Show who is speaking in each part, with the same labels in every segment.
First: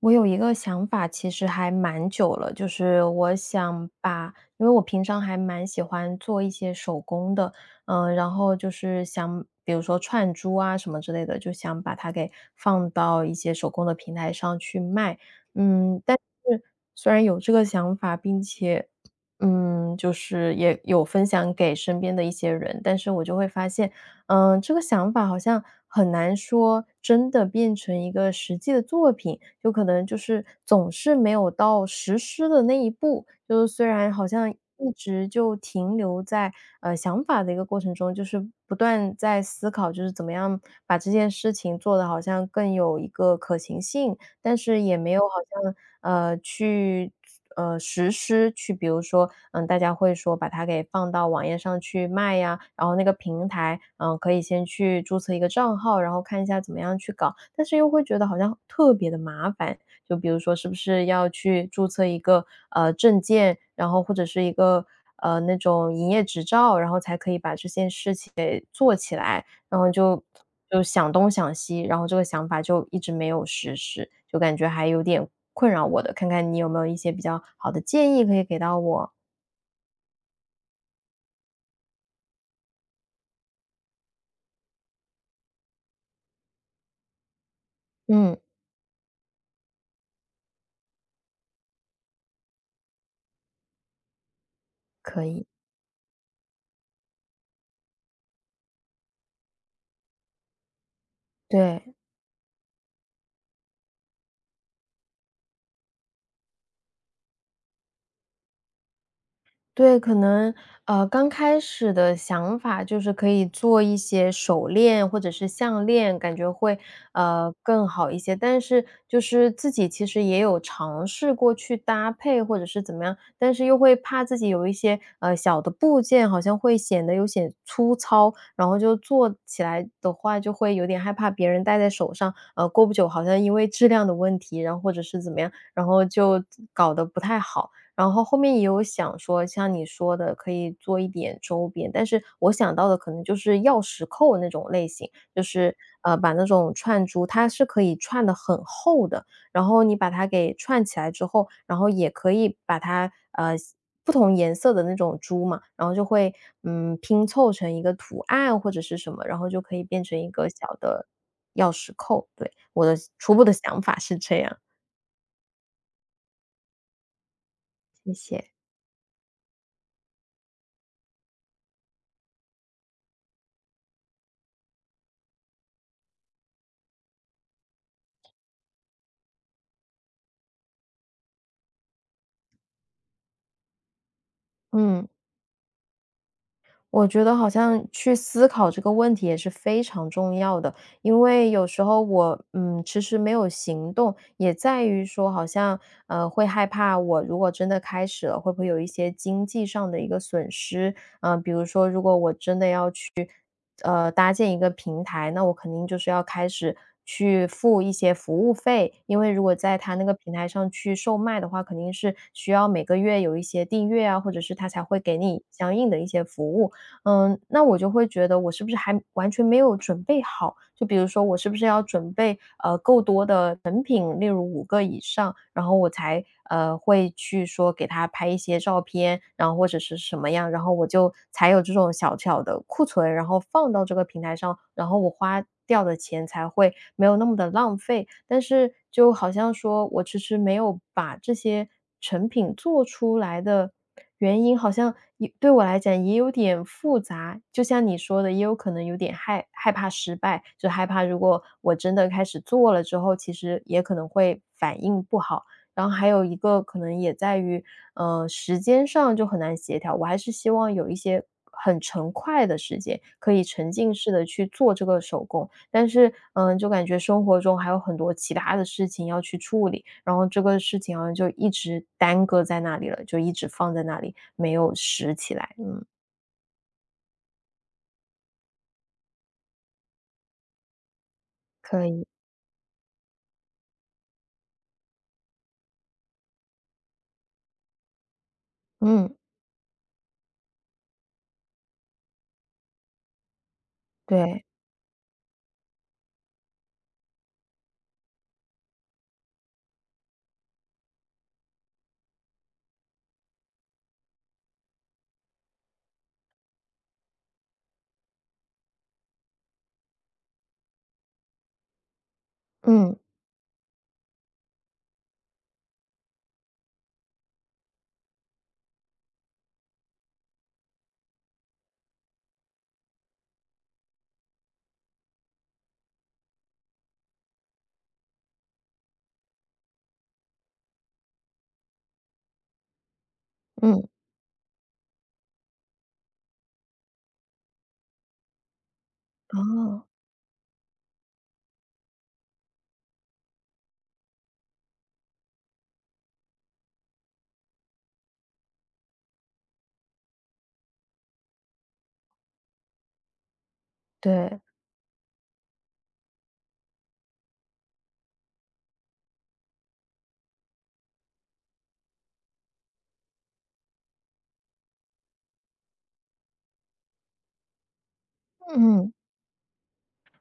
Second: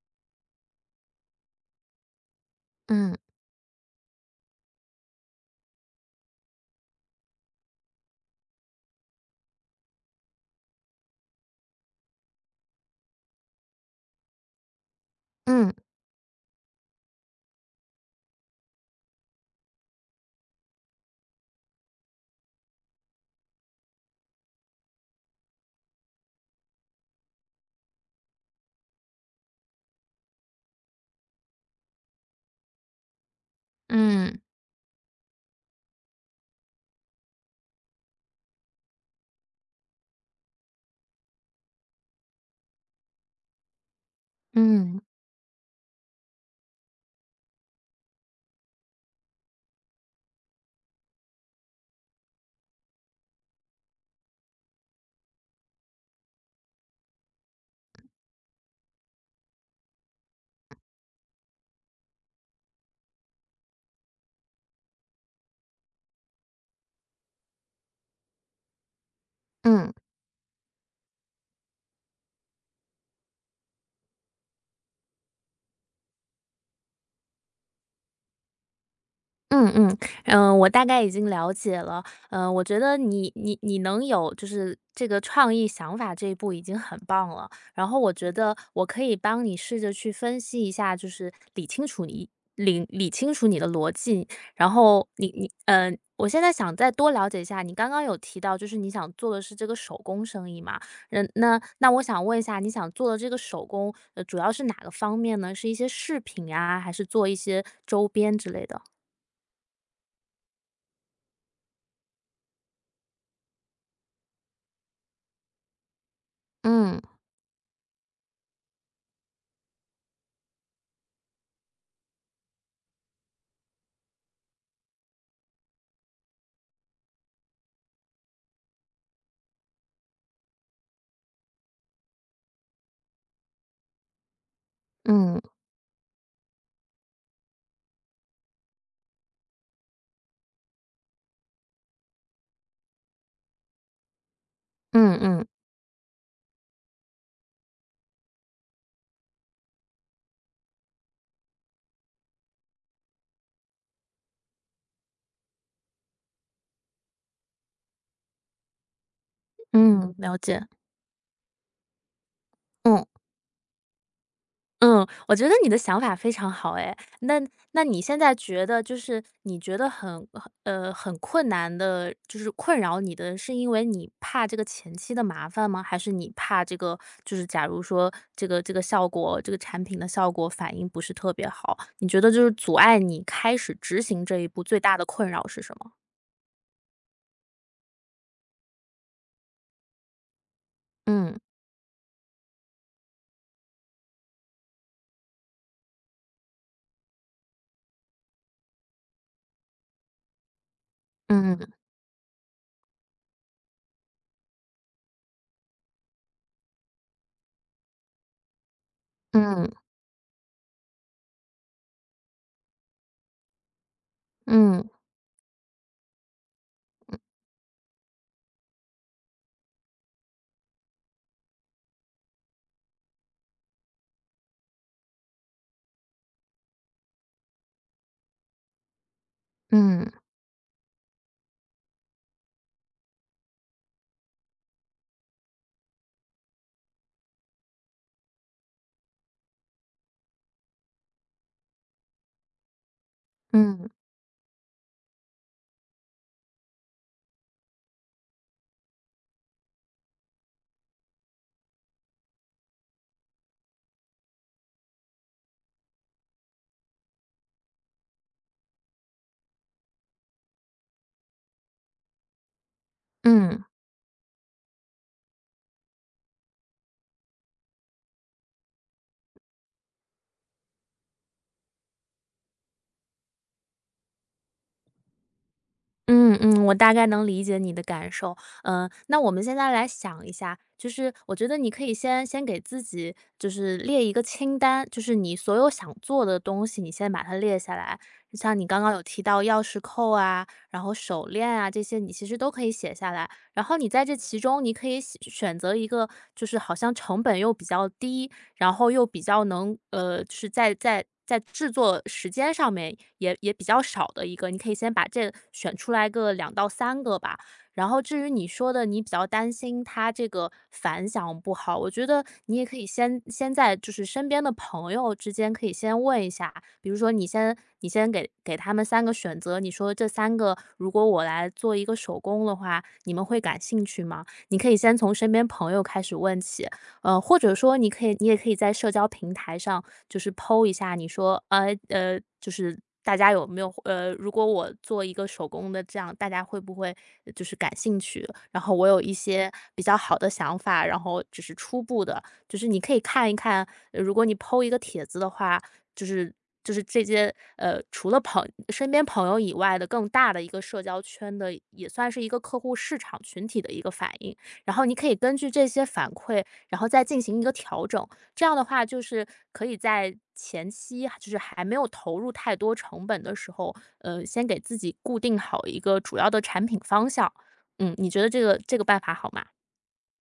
Speaker 1: 我有一个想法，其实还蛮久了，就是
Speaker 2: 嗯
Speaker 1: 我想把，因为我平常还蛮喜欢做一些手工的，然后就是想，比如说串珠啊什么之类的，就想把它给放到一些手工的平台上去卖，
Speaker 2: 嗯
Speaker 1: 嗯，但是虽然有这个想法，并且，就是也有分享给身边的一些人，但是我就会发现，这个想法好像很难说真的变成一个实际的作品，有可能就是总是没有到实施的那一步。就是虽然好
Speaker 2: 嗯
Speaker 1: 像一直就停留在想法的一个过程中，就是不断在思考，就是怎么样把这件事情做得好像更有一个可行性，但是也
Speaker 2: 嗯
Speaker 1: 没有好像，去实施去比如说，大家会说把它给放到网页上去卖呀，然后那个平台，可以先去注册一个账号，然后看一下怎么样去搞，但是又会觉得好像特别的麻烦。就比如说是不是要去注册一个，证件，然后或者是一个，那种营业执照，然后才可以把这件事情给做起来。然后
Speaker 2: 嗯。
Speaker 1: 就想东想西，然后这个想法就一直没有实施，就感觉还有点困扰我的，看看你有没有一些比较好的建议可以给到我？
Speaker 2: 嗯嗯，我大概已经了解了。嗯，我觉得你能有就是这个创意想法这一步已经很棒了。然后我觉
Speaker 1: 嗯，
Speaker 2: 得我可以帮你试着去分析一下，就是理清楚你的逻辑。然后
Speaker 1: 可
Speaker 2: 你
Speaker 1: 以，
Speaker 2: 你嗯呃，我现在想再多了解一下，你刚刚有提到就是你想做的是这个手工生意嘛？嗯，那
Speaker 1: 对。
Speaker 2: 我想问一下，你想做的这个手工，主要是哪个方面呢？是一些饰品呀，还是做一些周边之类的？
Speaker 1: 对，可能，刚开始的想法就是可以做一些手链或者是项链，感觉会，
Speaker 2: 嗯，
Speaker 1: 更好一些。但是就是自己其实也有尝试过去搭配或者是怎么样，但是又会怕自己有一些，小的部件好像会显得有些粗糙，然后就做起来的话就会有点害怕别人戴在手上，过不久好像因为质量的问题，然后或者是怎
Speaker 2: 嗯，
Speaker 1: 么样，然后就搞得不太好。然后后面也有想说，像你说的可以做一点周边，但是我想到的可能就是钥匙扣那种类型，
Speaker 2: 嗯
Speaker 1: 就
Speaker 2: 嗯，
Speaker 1: 是把那种串珠，它是可以串的很厚的，然后你把它给串起来之后，然后也可以把它不同颜色的那种珠嘛，然后就会拼凑成一个图案或者是什么，然后就可以变
Speaker 2: 嗯，
Speaker 1: 成一
Speaker 2: 了
Speaker 1: 个
Speaker 2: 解。
Speaker 1: 小的钥匙扣。对，我的
Speaker 2: 嗯，
Speaker 1: 初步的想法是这样，
Speaker 2: 嗯，我觉得你的想法非常好哎。那那你
Speaker 1: 谢
Speaker 2: 现在
Speaker 1: 谢。
Speaker 2: 觉得就是你觉得很困难的，就是困扰你的是因为你怕这个前期的麻烦吗？还是你怕这个就是假如说这个效果这个产品的效果反应不是特别好，你觉得就是阻碍你开始执行这一步最大的
Speaker 1: 嗯。
Speaker 2: 困扰是什么？
Speaker 1: 我觉得好像去思考这个问题也是非常重要的，因
Speaker 2: 嗯，
Speaker 1: 为有时候我，迟迟没有行动，也在于说好像，会害怕我如果真的开始了，会不会有一些经济上的一个损失？
Speaker 2: 嗯，
Speaker 1: 搭建一个平台，那我肯定就是要开始去付一些服务费，因为如果
Speaker 2: 嗯，
Speaker 1: 在他那个平台上去售卖的话，肯定是需要每个月有一些订阅啊，或者是他才
Speaker 2: 嗯，
Speaker 1: 会给你相应的一些服务。嗯，那我就会觉得我是不是还完全没有准备好？就比如说我是不是要准备够多的成品，例如5个以上，然后我才会去说给他拍一些照片，然后或者是
Speaker 2: 嗯，
Speaker 1: 什么样，然后我就才有这种小小的库存，然后放到这个平台上，然后我花掉的钱才会没有那么的浪费。但是就好像说我迟迟没有把这些成品做出来的
Speaker 2: 嗯，
Speaker 1: 原因，好像也对我来讲也有点复杂。就像你说的，也有可能有点害怕失败，就害怕如果我真的开始做了之后，其实也可能会反应不好。然后还有一个可能也在于，时间上就很难协调，我还是希望有一些很成块的时间，可以
Speaker 2: 嗯。
Speaker 1: 沉浸式的去做这个手工。但是，就感觉生活中还有很多其他的事情要去处理，然后这个事情好像就一直耽搁在那里了，就一直放在那里，没有拾起来。嗯，
Speaker 2: 嗯嗯，我大概能理解你的感受。嗯，那我们现在来想一下，就是我觉得你可
Speaker 1: 可
Speaker 2: 以
Speaker 1: 以，
Speaker 2: 先给自己就是列一个清单，就是你所有想做的东西，你先把它列下来。像你刚刚有
Speaker 1: 嗯，
Speaker 2: 提到钥匙扣啊，然后手链啊这些，你其实都可以写下来。然后你在这其
Speaker 1: 对，
Speaker 2: 中，你可以写选择一个就是好像成本又比较低，然后又比较就是在在制作时间上面也比较少的一个，你可以先把这选出来个两到三个吧。然后至于你说的，你比较担心他这个反响不好，我觉得你也可以
Speaker 1: 嗯，
Speaker 2: 先在就是身边的朋友之间可以先问一下，比如说你先给他们三个选择，你说这三个如果我来做一个手工的话，你们会感兴趣吗？你可以先从身边朋友开始问起，呃，或者说你也可以在社交平台上就是 po 一下，你说，就是大家有没有
Speaker 1: 嗯，
Speaker 2: 如果我做一个手工的这样，大家会不会就是感兴趣？然后我有一些比
Speaker 1: 哦，
Speaker 2: 较好的想法，然后只是初步的，就是你可以看一看，呃如果你 po 一个帖子的话，就是就是这些除了身边朋友以外的更大的一个社交圈的，也算是一个客户市场群体的一个反应。
Speaker 1: 对，
Speaker 2: 然后你可以根据这些反馈，然后再进行一个调整。这样的话，就是可以在前期就是还没有投入太多成本的时候，呃，先给自己固定好一个主要的产品方向。嗯，你觉得这个
Speaker 1: 嗯。
Speaker 2: 办法好吗？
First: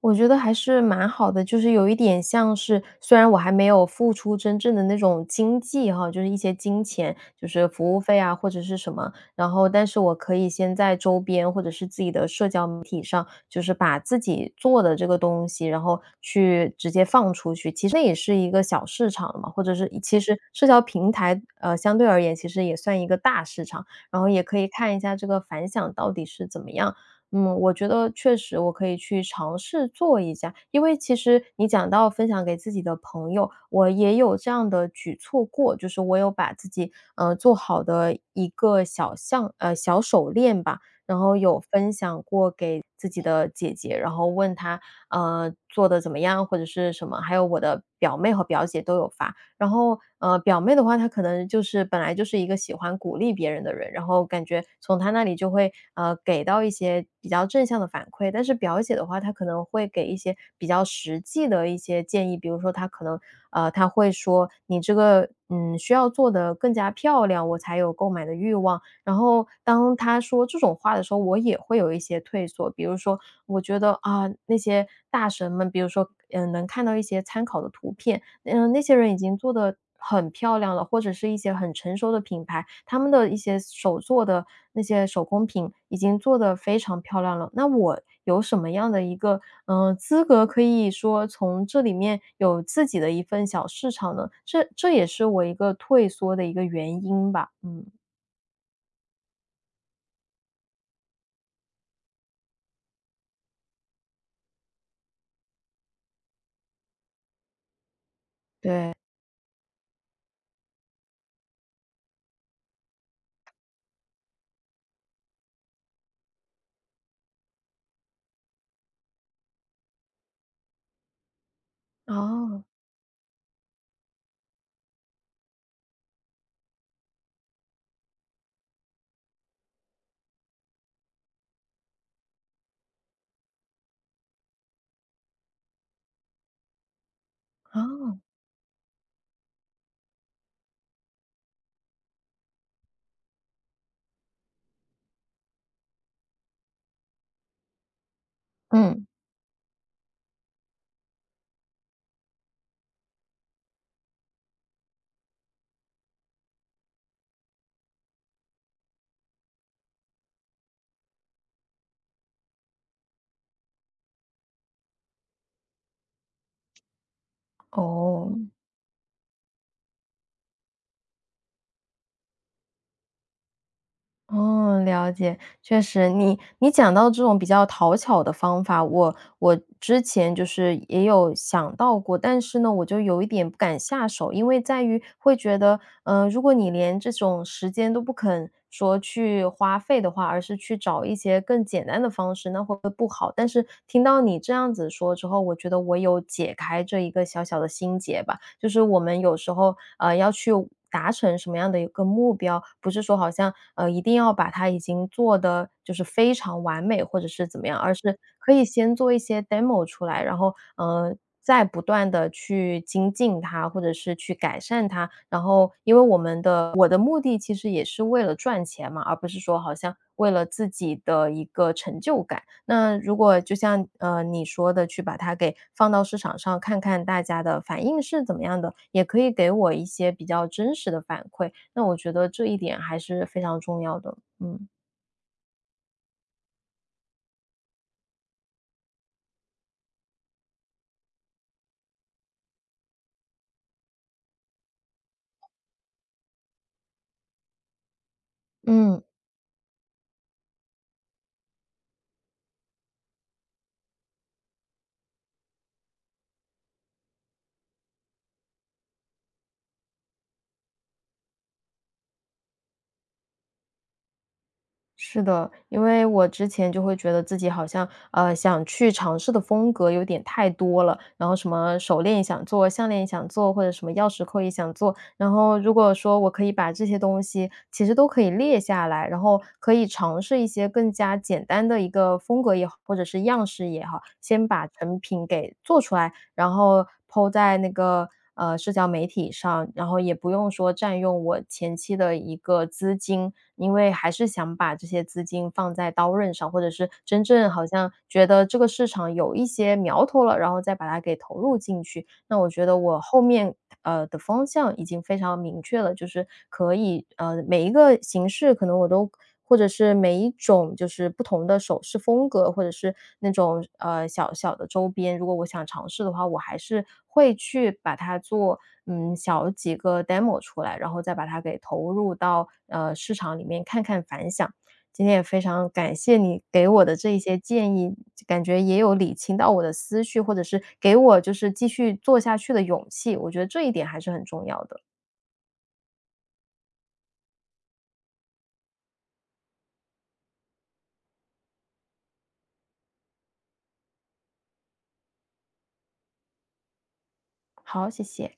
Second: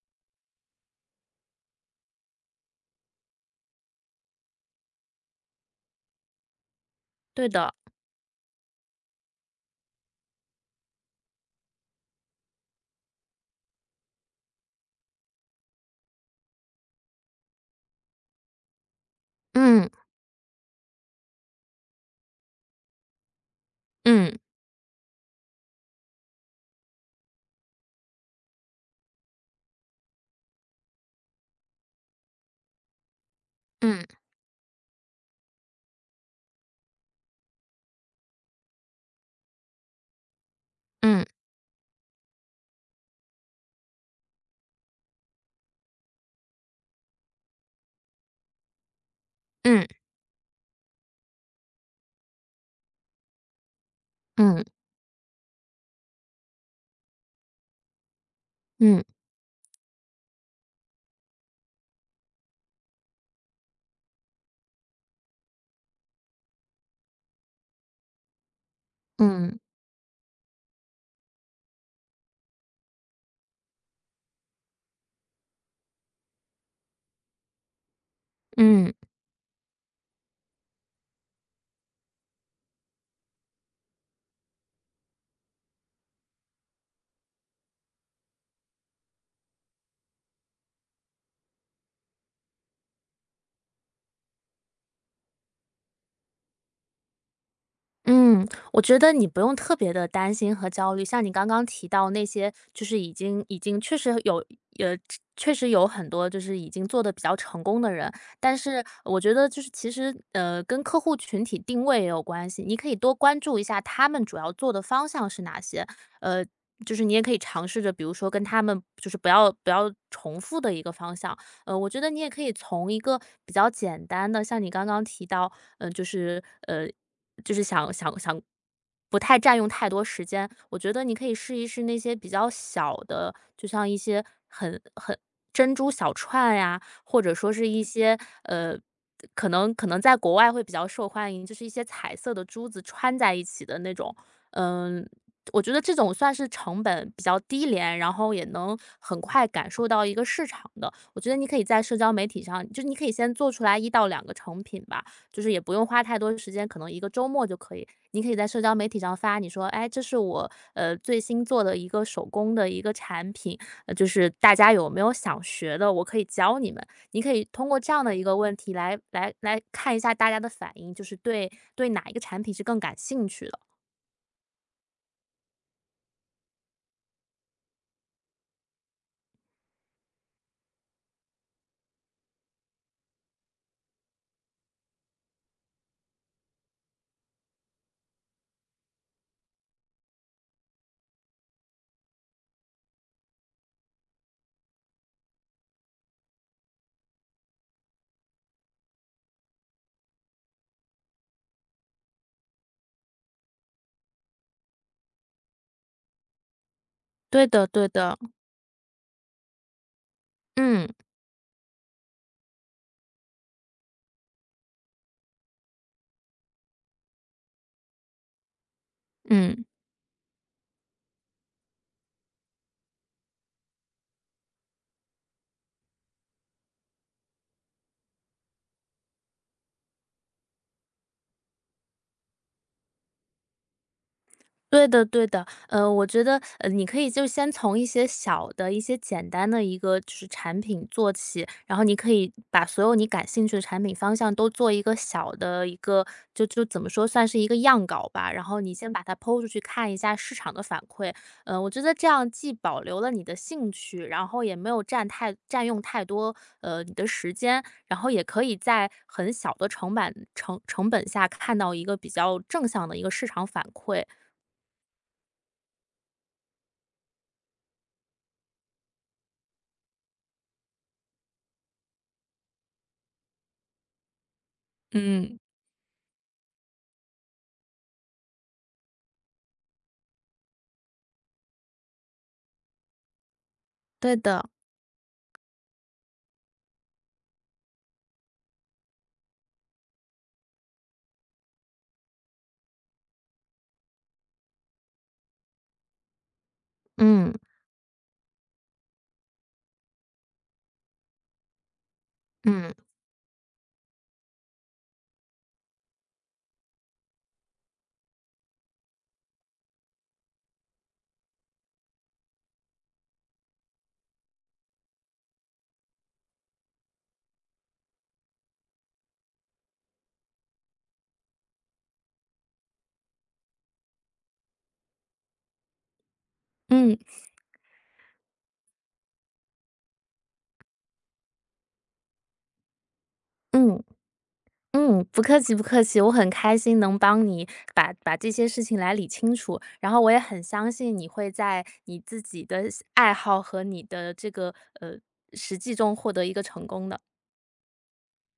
Speaker 1: 我觉得还是蛮好的，就是有一点像是，虽然我还没有付出真正的那种经济哈，就是一些金钱，就
Speaker 2: 对
Speaker 1: 是
Speaker 2: 的，
Speaker 1: 服务费啊或者是什么，然后但是我可以先在周边或者是自己的社交媒体上，就是把自己做的这个东西，然后去直接放出去，其实那也是一个小市场嘛，或者
Speaker 2: 嗯
Speaker 1: 是其实社交平台相对而言其实也算一个大市场，然后
Speaker 2: 嗯
Speaker 1: 也可以看一下这个反响到底是怎么样。嗯，我觉得确实我可以去尝试做一下，因为其实你讲到分享给自己的朋友，我
Speaker 2: 嗯
Speaker 1: 也有这样的举措过，就是我有把自己做好的一个小手链吧，然
Speaker 2: 嗯
Speaker 1: 后有分享过给自己的姐姐，然后问她做的怎么样或者是什么，还有我的表妹和表姐都有发，然
Speaker 2: 嗯
Speaker 1: 后，表妹的话，她可能就是本来就是一个喜欢鼓励别人的人，然后感
Speaker 2: 嗯嗯
Speaker 1: 觉从她那里就会给到一些比较正向的反馈。但是表姐
Speaker 2: 嗯
Speaker 1: 的话，她可能会给一些比较实际的一些建议，比如说她可能她会说你这个需要做的更加漂亮，我才有购买的欲望。然后
Speaker 2: 嗯
Speaker 1: 当她说这种话的时候，我也会有一些退缩，比如说我觉得啊、那些大神们，比如说能看到一些参考的图片，嗯，那
Speaker 2: 嗯。
Speaker 1: 些人已经做得很漂亮了，或者是一些很成熟的品牌，他们的一些手做的那些手工品已经做得非常漂亮了。那我有什么样的一个，资格可以说从这里面有自己的一份小市场呢？这也是我一个退缩的一个原因吧，嗯，
Speaker 2: 嗯，我觉得你不用特别的担心和焦虑，像你刚刚提到那些就是已经呃，确实有很多就是已经做的比较成功的人，但是
Speaker 1: 对。
Speaker 2: 我觉得就是其实，呃，跟客户群体定位也有关系，你可以多关注一下他们主要做的方向是哪些，呃，就是你也可以尝试着，比如说跟他们就是不要重复的一个方向。呃，我觉得你也可以
Speaker 1: 哦，
Speaker 2: 从一个比较简单的，像你刚刚提到，嗯，就是，呃就是想想想不太占用太多时间，我觉得你可以试一试那些比较小的，就像一些很珍珠小串呀，或者说是一些
Speaker 1: 哦。
Speaker 2: 呃，可能在国外会比较受欢迎，就是一些彩色的珠子穿在一起的那种，嗯。我觉得这种算是成本比较低廉，然后也能
Speaker 1: 嗯，
Speaker 2: 很快感受到一个市场的。我觉得你可以在社交媒体上，就你可以先做出来一到两个成品吧，就是也不用花太多时间，可能一个周末就可以。你可以在社交媒体上发，你说，哎，这是我呃最新做的一个手工的一个产品，呃，就是大家有没有想学的，我可以教你们。你可以通过这样的一个
Speaker 1: 哦。
Speaker 2: 问题来看一下大家的反应，就是对哪一个产品是更感兴趣的。
Speaker 1: 哦，了解，确实，你讲到这种比较讨巧的方法，我之前就是也有想到过，但是呢，我就有一点不敢下手，因为在于会觉得，嗯、如果你连这种时间都不肯说去花费的话，而是去找一些更简单的方式，那会不会不好？但是听到你这样子说之后，我觉得我有解开这一个小小的心结吧，就是我们有时候要去。达成什么样的一个目标，不是说好像，一定要把它已经做的就是非常完美或者
Speaker 2: 对
Speaker 1: 是怎
Speaker 2: 的，
Speaker 1: 么样，
Speaker 2: 对
Speaker 1: 而
Speaker 2: 的。
Speaker 1: 是可以先做一些 demo 出来，然后，
Speaker 2: 嗯
Speaker 1: 再不断的去精进它，或者是去改善它。然后因为我的目的其实也是为了赚钱嘛，而不是说
Speaker 2: 嗯。
Speaker 1: 好像为了自己的一个成就感。那如果就像，你说的去把它给放到市场上，看看大家的反应是怎么样的，也可以给我一些比较真实的反馈，那我觉得这一点还是非常重要的，嗯。
Speaker 2: 对的对的，呃，我觉得，呃，你可以就先从一些小的一些简单的一个就是产品做起，然后你可以把所有你感兴趣的产品方向都做一个小的一个，就怎么说，算是一个样稿吧。然后你先把
Speaker 1: 嗯。
Speaker 2: 它抛出去看一下市场的反馈，呃，我觉得这样既保留了你的兴趣，然后也没有占用太多呃你的时间，然后也可以在很小的成本下看到一个比较正向的一个市场反馈。
Speaker 1: 是的，因为我之前就会觉得自己好像，想去尝试的风格有点太多了，然后什么手链也想做，项链也想做，或者什么钥匙扣也想做。然
Speaker 2: 嗯。
Speaker 1: 后如果说我可以把这些东西其实都可以列下来，然后可以尝试一些更加简单的一个风格也好，或者是样式也好，
Speaker 2: 对
Speaker 1: 先
Speaker 2: 的，
Speaker 1: 把成品给做出来，然后抛在那个社交媒体上，然后也不用说占用我前期的一个资金，因为还是想把这些资金放在刀刃上，或者是真
Speaker 2: 嗯，
Speaker 1: 正好像觉得这个市场有一些苗头了，然后再把它给投入进去。那我觉
Speaker 2: 嗯，
Speaker 1: 得我后面的方向已经非常明确了，就是可以每一个形式可能我都或者是每一种就是不同的首饰风格，或者是那种小小的周边，如果我想尝试的话，我还是会去把它做小几个 demo 出来，然后再把它给投入到市场里面看看反响。今天也非常感谢你给我的
Speaker 2: 嗯，
Speaker 1: 这一些建议，感觉也有理清到我的思绪，或者是给我就是继续做下去的勇气。我觉得这一
Speaker 2: 嗯，
Speaker 1: 点还是很重要的。
Speaker 2: 嗯，不客气不客气，我很开心能帮你把这些事情来理清楚，然后我也很相信你会在你自己的爱好和你的这个，呃，实际中获得一个成功的。
Speaker 1: 好，谢谢。